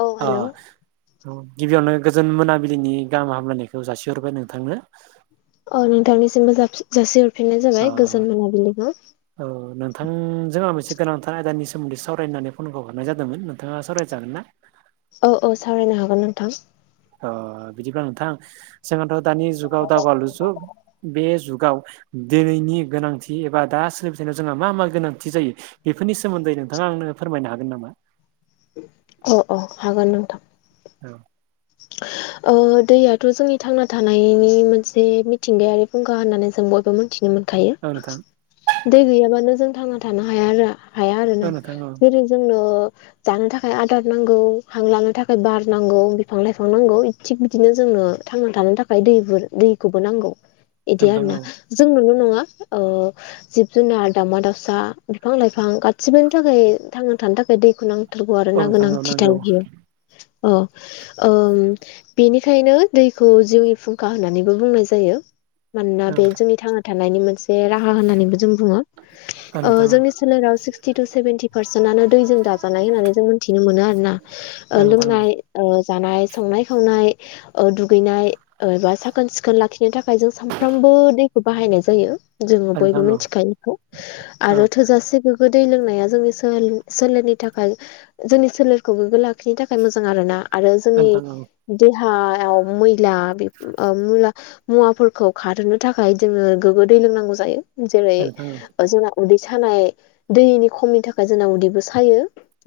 औ [unintelligible] हेलौ अं गिबियावनो गोजोन मोनाबिलिनि गाहाम हामलायनायखौ जासिहरबाय नोंथांनो। औ नोंथांनिसिमबो जासि जासिहरफिननाय जाबाय गोजोन मोनाबिलिखौ। औ नोंथांजोंहा मोनसे गोनांथार आयदानि सोमोन्दै सावरायनानै फनखौ हरनाय जादोंमोन नोंथाङा सावरायजागोन ना औ औ सावरायनो हागोन नोंथां अ बिदिब्ला नोंथां जोंथ' दानि जुगाव दावगालु जुग बे जुगाव दिनैनि गोनांथि एबा दा सोलिबायथानायाव जोंहा मा मा गोनांथि जायो बेफोरनि सोमोन्दै नोंथाङा आंनो फोरमायनो हागोन नामा अ अ हागोन नोंथां औ [inaudible] ओ दैयाथ' जोंनि थांना थानायनि मोनसे मिथिंगायारि फुंखा होननानै जों बयबो मिथिनो मोन खायो औ नोंथां दै गैयाबानो जों थांना थानो हाया हाया आरो ना औ नोंथां औ जेरै जोंनो जानो थाखाय आदार नांगौ हां लानो थाखाय बार नांगौ बे बिफां लाइफां नांगौ थिग बिदिनो जोंनो थांना थानो थाखाय दै दैखौबो नांगौ बिदि नोंथां आरोना औ जोंनोल' नङा ओ जिब जुनार दाउमा दावसा बिफां लाइफां गासिबोनि थाखाय थांना थानो थाखाय दैखौ नांगौ औ आरोना नोंथां औ गोनांथि नांगौ थार बेयो औ ओम बेनिखायनो दैखौ जिउनि फुंखा होननानैबो बुंनाय जायो। मानोना औ बे जोंनि थांना थानायनि मोनसे राहा होननानैबो जों बुङो औ नोंथां औ जोंनि सोलेराव सिक्सटि टु सेभेन्टि पारसेन्टानो दैजों दाजानाय होननानै जों मोन्थिनो मोनो आरो ना ओ औ नोंथां औ लोंनाय ओ जानाय संनाय खावनाय ओ दुगैनाय एबा साखोन सिखोन लाखिनो थाखाय जों सानफ्रामबो दैखौ बाहायनाय जायो जोङो औ बयबो नोंथां औ मिथिखायो इखौ आरो थोजासेबो दै लोंनाया जोंनि सोलेरनि थाखाय जोंनि सोलेर गोगो लाखिनो थाखाय मोजां आरोना आरो जोंनि देहायाव [unintelligible] मैला बे [unintelligible] मुवाफोरखौ खारहोनो थाखाय जोङो गोग्गो दै लोंनांगौ जायो जेरै औ नोंथां औ जोंना उदै सानाय दैनि खमिनि थाखाय जोंना उदैबो सायो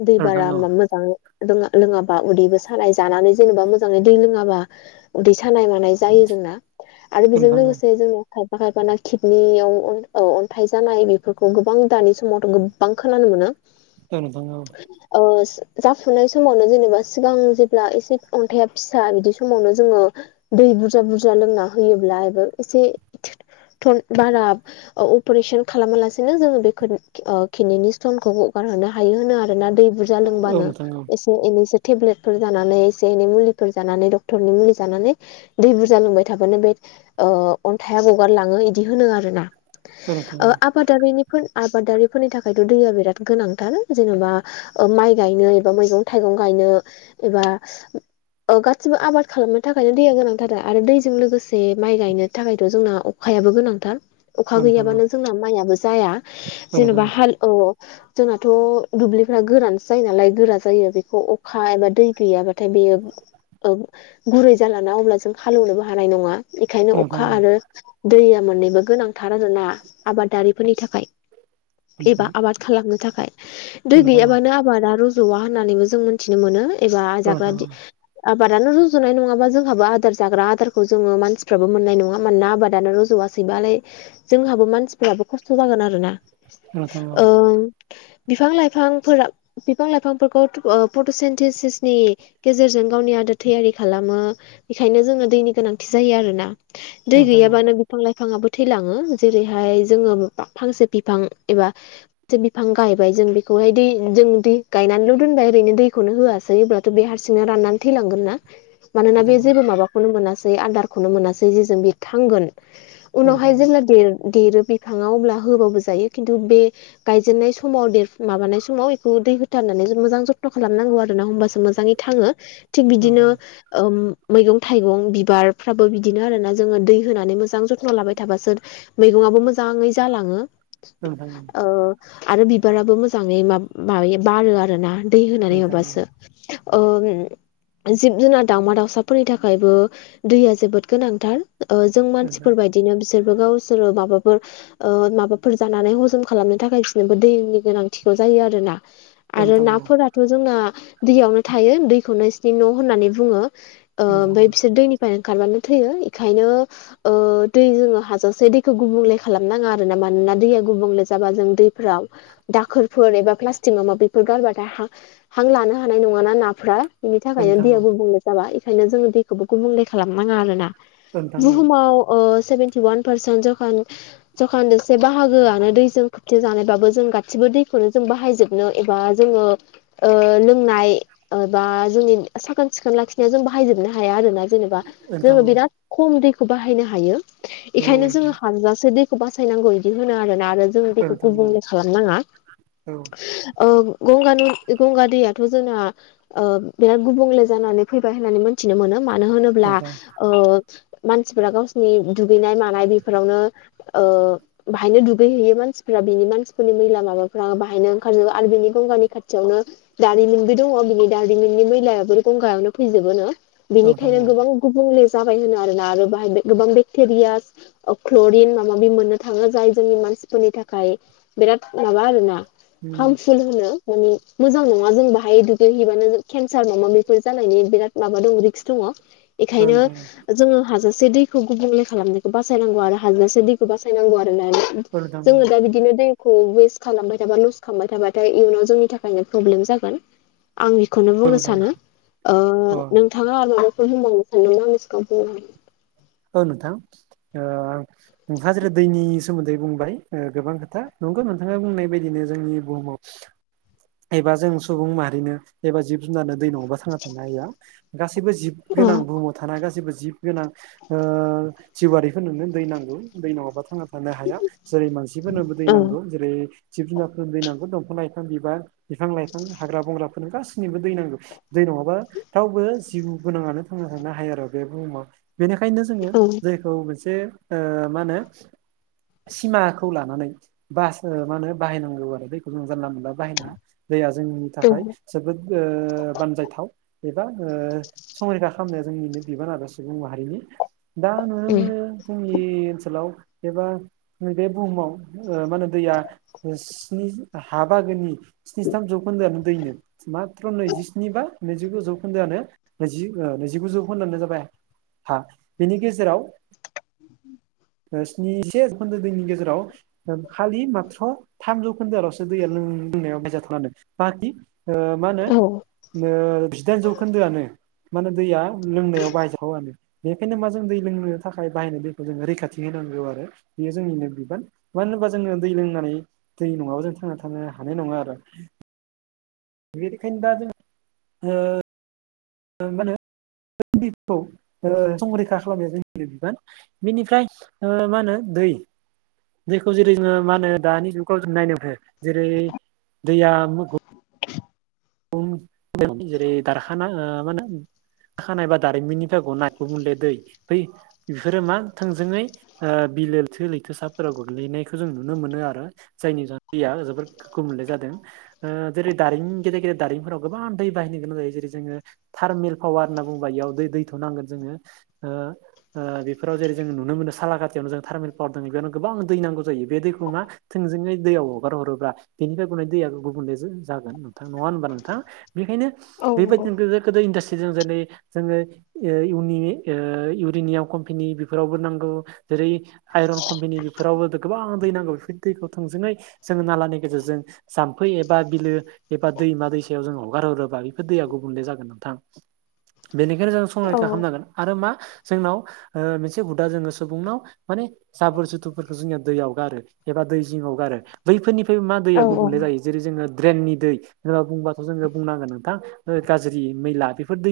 दै औ नोंथां बारा औ मोजां रोङा लोङाबा उदैबो सा सानाय जानानै जेनेबा मोजाङै दै लोङाबा उदै सानाय मा नाय जायो जोंना आरो औ बेजों नोंथां औ लोगोसे जोङो खायफाना किडनियाव औ अन्थाइ जानाय बेफोरखौ गोबां दानि समावथ' गोबां गोबां खोनानो मोनो औ नोंथां औ ओ जाफुनाय समावनो जेनेबा सिगां जेब्ला एसे अन्थाइआ फिसा बिदि समावनो जोङो दै बुरजा बुरजा लोंना होयोब्लाबो एसे बारा अपारेशन खालामालासिनो जोङो बेखौ खिननि स्थनखौ गगारहोनो हायो होनो आरो ना दै बुरजा औ लोंबानो नोंथां औ एसे एनैसो टेब्लेट फोर जानानै एसे एनै मुलिफोर जानानै डक्टरनि मुलि जानानै दै बुरजा लोंबाय थाबानो बे ओ अन्थाइआ गगारलाङो इदि होनो आरो ना औ नोंथां औ आबादारिनि आबादारिफोरनि थाखायथ' दैया बिराद गोनांथार जेन'बा माइ गायनो एबा मैगं थाइगं गायनो एबा गासिबो आबाद खालामनो थाखायनो दैया गोनांथार आरो दैजों लोगोसे माइ गायनो थाखायथ' जोंना अखायाबो गोनांथार अखा औ नोंथां औ गैयाबानो जोंना माइयाबो जाया औ नोंथां जेन'बा हाल औ जोंनाथ' दुब्लिफ्रा गोरानसो जायो नालाय गोरा जायो बेखौ अखा एबा दै गैयाबाथाय बेयो गुरै जालाना अब्ला जों हालेवनोबो हानाय नङा बेखायनो नोंथां अखा औ आरो दैया मोननैबो गोनांथार आरोना आबादारिफोरनि थाखाय औ एबा आबाद खालामनो थाखाय दै नोंथां औ गैयाबानो आबादा रज'आ होननानैबो जों मोनथिनो मोनो बा औ नोंथां औ नोंथां औ जाबादि आबादानो रजनाय नङाबा जोंहाबो आदार जाग्रा आदारखौ जोङो मानसिफ्राबो मोननाय नङा मानोना आबादानो रजवा सैबालाय जोंहाबो मानसिफोराबो खस्थ जागोन आरोना औ नोंथां औ नोंथां औ नोंथां औ ओं बिफां लाइफांफोरा बिफां लाइफांफोरखौ ओ प्रटसेनटिसिस नि गेजेरजों गावनि आदार थैयारि खालामो बेखायनो जोङो दैनि गोनांथि जायो आरोना दै नोंथां गैयाबानो बिफां लाइफाङाबो थैलाङो जेरैहाय जोङो फांसे बिफां एबा फांसे बिफां गायबाय जों बेखौहाय दै जों दै गायनानैल' दोनबाय ओरैनो दैखौनो होआसै जायोब्लाथ बे हारसिंनो राननानै थैलांगोनना मानोना बे जेबो माबा खौनो मैनासै आदारखौनो मोनासै जेजों बे थांगोन उनावहाय जेब्ला देरो बिफाङाव अब्ला होबाबो जायो खिन्थु बे गायजेननाय समाव देरफ माबानाय समाव बेखौ दै होथारनानै मोजां जथन खालामनांगौ आरो होमबासो मोजाङै थाङो थिक बिदिनो ओम मैगं थाइगं बिबारफ्राबो बिदिनो आरोना जोङो दै होनानै मोजां जथ न लाबाय थाबासो मैगंआबो मोजाङै जालाङो औ नोंथां औ ओ आरो बिबाराबो मोजाङै मा माबायो बारो आरोना दै होनानै माबाबासो नोंथां औ नोंथां औ नोंथां औ नोंथां औ नोंथां औ नोंथां औ नोंथां औ नोंथां औ नोंथां औ ओ जिब जुनार दावमा दाउसाफोरनि थाखायबो दैया जोबोद गोनांथार ओ जों मानसिफोरबायदिनो बिसोरबो गावसोरो माबाफोर ओ माबाफोर जानानै हजम खालामनो थाखाय बिसोरनोबो दैनि गोनांथिखौ जायो आरोना आरो नाफोराथ जोंना दैयावनो थायो दैखौनो इसिनि न' होननानै बुङो ओ उम ओमफ्राय बिसोर दैनिफ्रायनो ओंखारबानो थैयो इखायनो ओ दै जोङो हाजासे दैखौ गुबुंले खालाम नाङा आरो ना मानोना दैया गुबुंले जाबा जों दैफोराव दाखोरफोर एबा प्लास्टिक माबा माबिफोर गारबाथाय हा हां लानो हानाय नङााना नाफ्रा बिनि औ थाखायनो नोंथां औ दैया गुबुंले जाबा बेखायनो जोङो दैखौबो गुबुंले खालामनाङा आरोना औ नोंथां औ बुहुमाव ओ सेभेेनटि वान पारसेन्ट जखा जौखोन्दो से बाहागोआनो दैजों खोबथि जानायबाबो जों गासिबो दैखौनो जों बाहायजोब [unintelligible] एबा जोङो ओ लों नाय‌ एबा जोंनि साखोन सिखोन लाखिनायाव जों बाहायजोबनो हाया आरोना जेनेबा जोङो औ बिराद खम दैखौ बाहायनो हायो बेखायनो जोङो हानजासे दै खौ बासायनांगौ इदि होनो आरोना आरो जोंङो बेेखौ गुबुंले खालामनाङा ओ गंगानि गंगा दैया थ जोंना बिराद गुबुंले जानानै फैबाय होननानै मोन थिनो मोनो मानो होनोब्ला मानसिफोरा गावसोरनि दुगैनाय मानाय बेफोरावनो ओ बाहायनो दुगैहैयो मानसिफ्रा बिनि मानसिफोरनि मैला माबाफ्रा बाहायनो ओंखारजोबो आरो बिनि गंगानि खाथियावनो दारिमिनबो दङ बिनि दारिमिननि मैलायाबो गंगायावनो फैजोबोनो बिनिखायनो गोबां गुबुंले जाबाय होनो आरोना आरो बाहाय गोबां बेक्टेरियास क्लरिन माबा माबि मोननो थाङो जाय जोंनि मानसिफोरनि थाखाय बिराद माबा आरोना हार्मफुल होनो माने मोजां नङा जों बाहाय दुगैहैबानो केन्सार माबा माबि बेफोर जानायनि बिराद माबा दङ रिक्स दङ बेखायनो जोङो हाजासे दै खौ गुबुंले खालामनायखौ बासायनांगौ आरो हाजाबसो दैखौ बासायनांगौ आरो जोङो दा बि बिदिनो दैखौ वेस्ट खालामबाय थाबा लस खालामबाय थाबाथाय इयुनाव जोंनि थाखायनो प्रब्लेम जागोन आं बेखौनो बुंनो नोंथां सानो ओ अ नों थाङा आरो माबाफोर होनबावनो सानदोंबा आंनि सिगाङाव बुंनो हागोन औ नोंथां ओ नोंथाङा जेरै दैनि सोमोन्दै बुंबाय ओ गोबां खोथा नंगौ नोंथाङा बुंनाय बायदिनो जोंनि बुहुमाव एबा जों सुबुं माहारिनो एबा जिब जुनारनो दै नङाबा थांना थानो हाया गासैबो जिब गोनां बुहुमाव थानाय गासिबो जिब गोनां जिउआरिफोरनोनो दै नांगौ दै नङाबा थांना था थानो हाया जेरै मानसिफोरनोबो दै हागोन नांगौ जेरै जिब जुनारफोरनो दै नांगौ दंफां लाइफां बिबार बिफां लाइफां हाग्रा बंग्राफोरनो गासैनोबो दै नांगौ दै नङाबा रावबो जिउ गोनाङानो थांना थानो हायो आरो बे बुहुमाव बेनिखायनो जोङो जायखौ मोनसे मा होनो सिमाखौ लानानै बास मा होनो बाहायनांगौ आरो दैखौ जानला मोनला बाहायनो हाया दैया जोंनि थाखाय जोबोद बानजायथाव एबा संरैखा खालामनाया जोंनिनो बिबान आरो सुबुं माहारिनि दा नुनो मोनो जोंनि ओनसोलाव एबा नैबे बुहुमाव मा होनो दैया स्नि हा बागोनि स्निजिथाम जौखोन्दोआनो दैनो माथ्र' नैजिस्नि बा नैजिगु जौखोन्दोआनो नैजि नैजिगु जौखोन्दोआनो जाबाय हा बिनि गेजेराव स्निजिसे जौखोन्दो दैननि गेजेराव खालि माथ्र थामजौ खोन्दोआल'सो दैया लोंनायाव बाखि मा होनो औ जिदाइन जौखोन्दोआनो मा होनो दैया लोंनायाव बाहायजावानो बेनिखायनो मा जों दै लोंनो थाखाय बाहायनाय दैखौ जों रैखा थि होनांगौ आरो बेयो जोंनिनो बिबान मानो होनोबा जोङो दै लोंनानै दै नङाबा जों थांना थांनो हानाय नङा आरो बेनिखायनो दा जों मा होनो बे दैखौ संरैखा खालामनाया जोंनिनो बिबान बेनिफ्राय मा होनो दै दैखौ जेरै जोङो मा होनो दानि जुगाव जों नायनांगौ जेरै दैया जेरै दारखाना मा होनो खानाय बा दारिमिननिफाय गनाय‌ गुबुंले दै बै बेफोरो मा थोंजोङै बिलो लैथो लैथोसाफोराव गोग्लैनायखौ जों नुनो मोनो आरो जायनि जोहै दैया जोबोर गुबुंले जादों जेरै दारिमिन गेदेर गेदेर दारिमफोराव गोबां दै बाहायनो गोनां जायो जेरै जोङो थारमिल पावार होनना बुङोबा इयाव दै दैथ' नांगोन जोङो बेफोराव जेरै जोङो नुनो मोन सालाकाथियावनो जों थारमिल पावार दङ बेयावनो गोबां दै नांगौ जायो बे दैखौ मा थोंजोङै दैयाव हगार हरोब्ला बेनिफ्राय गनाय दैया गुबुनले जागोन नोंथां नङा होनबा नों थां बेनिखायनो औ नंगौ औ बेबायदिनो गोदो गोदो इडास्ट्रिजों जेरै जोङो इउनि इउरिनियाम कम्पेनि बेफोरावबो नांगौ जेरै आइरन कम्पेनि बेफोरावबो गोबां दै नांगौ बेफोर दैखौ थोंजोङै जोङो नालानि गेजेरजों जाम्फै एबा बिलो एबा दैमा दैसा याव जों हगार हरोबा बेफोर दैया गुबुंले जागोन नोंथां बेनिखायनो जों संरैखा खालामनांगोन आरो मा जोंनाव मोनसे हुदा जोङो सुबुंनाव माने साबोर जुथुफोरखौ जोंनिया दैयाव गारो एबा दै जिङाव गारो बैफोरनिफ्राय मा औ दैया गुबुंले जायो जेरै जोङो ड्रेननि दै होनबा बुंब्लाथ' खौ जोङो बुंनांगोन नोंथां गाज्रि मैला बेफोर दै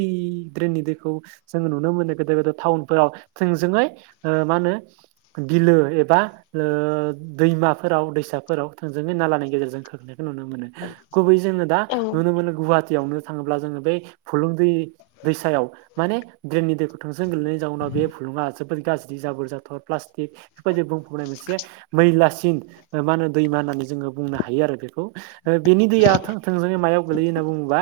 ड्रेननि दैखौ जोङो नुनो मोनो गोदोर गोदोर टाउनफोराव थोंजोङै मा होनो बिलो एबा दैमाफोराव दैसाफोराव थोंजोङै नालानि गेजेरजों खोख्लैनायखौ नुनो मोनो गुबै जोङो दा नुनो मोनो गुवाहाटियावनो थाङोब्ला जोङो बै फुलुं दै दैसायाव माने ड्रेननि दैखौथ' जों गोलैनायनि जाउनाव बे फुलुङा जोबोद गाज्रि जाबोर जाथर प्लास्टिक बेफोरबायदि बुंफाबनाय मोनसे मैलासिन मा होनो दैमा होननानै जोङो बुंनो हायो आरो बेखौ बेनि दैया थों थोंजोङै मायाव गोगलैयो होनना बुङोबा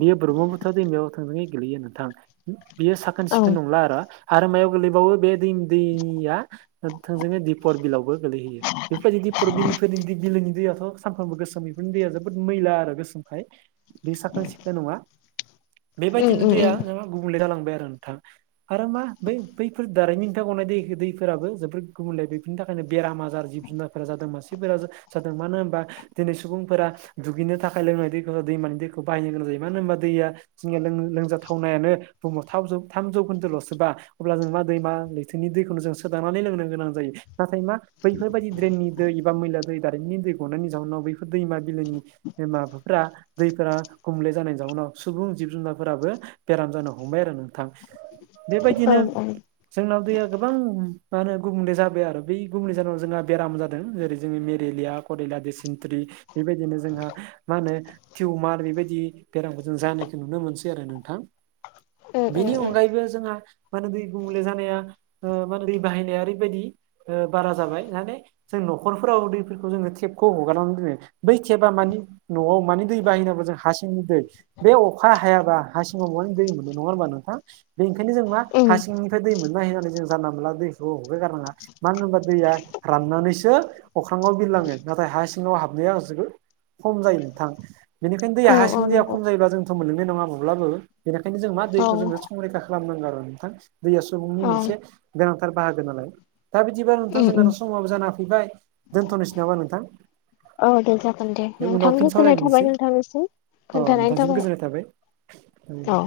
बेयो ब्रह्मपुत्र दैमायाव थांनानै गोलैयो नोंथां बियो साखोन औ सिखोन नंला आरो आरो मायाव गोलैबावो बे दै दैया थोंजोङै दिपर बिलावबो गोलैहैयो बेफोरबायदि दिपर बिलोफोरनि बिलोनि दैयाथ' सानफ्रोमबो गोसोम बेफोरनि दैया जोबोद मैला आरो गोसोम बे साखोन सिखोन नङा बेबायदिनो औ दैया जों गुबुंले जालांबाय आरो नोंथां। आरो मा बै बैफोर दारिमिननिफ्राय गनाय दै दैफोराबो जोबोर गुबुंले बेफोरनि थाखायनो बेराम आजार जि जुनारफोरा जादों मासिफोरा जादों मानो होनबा दिनै सुबुंफोरा दुगैनो थाखाय लोंनाय दै बे दैमानि दैखौ बाहायनो गोनां जायो मानो होनबा दैया जोंनिया लोंजाथावनायानो बुहुमाव थामजौ थामजौखोन्दोल'सो बा अब्ला जों मा दैमा लैथोनि दैखौनो जों सोदांनानै लोंनो गोनां जायो। नाथाय मा बैफोरबायदि ड्रेननि दै एबा मैला दै दारिमननि दै गनायनि जाउनाव बैफोर दैमा बिलोनि माबाफोरा दैफोरा गुबुले जानायनि जाउनाव सुबुं जिब जुनारफोराबो बेराम जानो हमबाय आरो नोंथां बेबायदिनो ओं ओं जोंनाव दैया गोबां मा होनो गुबुंले जाबाय आरो बै गुबुंले जानाय जोंहा बेराम जादों जेरै जोंनि मेलेरिया कररिला दैसिन थ्रि बेबायदिनो जोंहा मा होनो टिउमार बेबायदि बेरामखौ जों जानायखौ नुनो मोनसै आरो नोंथां। बेनि ओम अनगायैबो जोंहा मानो दै गुबुंले जानाया ओ मा होनो दै बाहायनाया ओरैबायाददि ओ बारा जाबाय माने जों न'खरफोराव दैफोरखौ जोङो टेपखौ हगारनानै जोङो बै टेपा मानि न'आव माने दै बाहायनांगौ जों हा सिंनि दै। बे अखा हायाबा हा सिङाव मानि दै मोनो नङा होनोमबा नोंथां बेनिखायनो जों मा हा सिंनि बे दै मोनबाय दै मोनबाय होननानै जों जानला मोनला दैखौ हगार गारनाङा। मानो होनबा दैया राननानैसो अख्राङाव बिरलाङो नाथाय हा सिङाव हाबनाया जोबो खम जायो नोंथां बेनिखायनो औ दैया औ हासिंनि दैया नंगौ खम जायोबा जोंथ' मोननाय नङा माब्लाबो बेनिखायनो जों मा औ दैखौ जोंङो संरैखा खालामनांगौ आरो नोंथां दैया सुबुंनि औ मोनसे गोनांथार बाहागो नालाय। दा बिदिबा नोंथां जोंनाथ' समाबो जाना फैबाय दोनथ'नोसै नामा नोंथां? औ दे जागोन दे नोंथां उनाव फिन गोजोननाय थाबाय सावरायनोसै नोंथांनोसिम। अ नोंथां जोबोद गोजोननाय थाबाय ओं दे। औ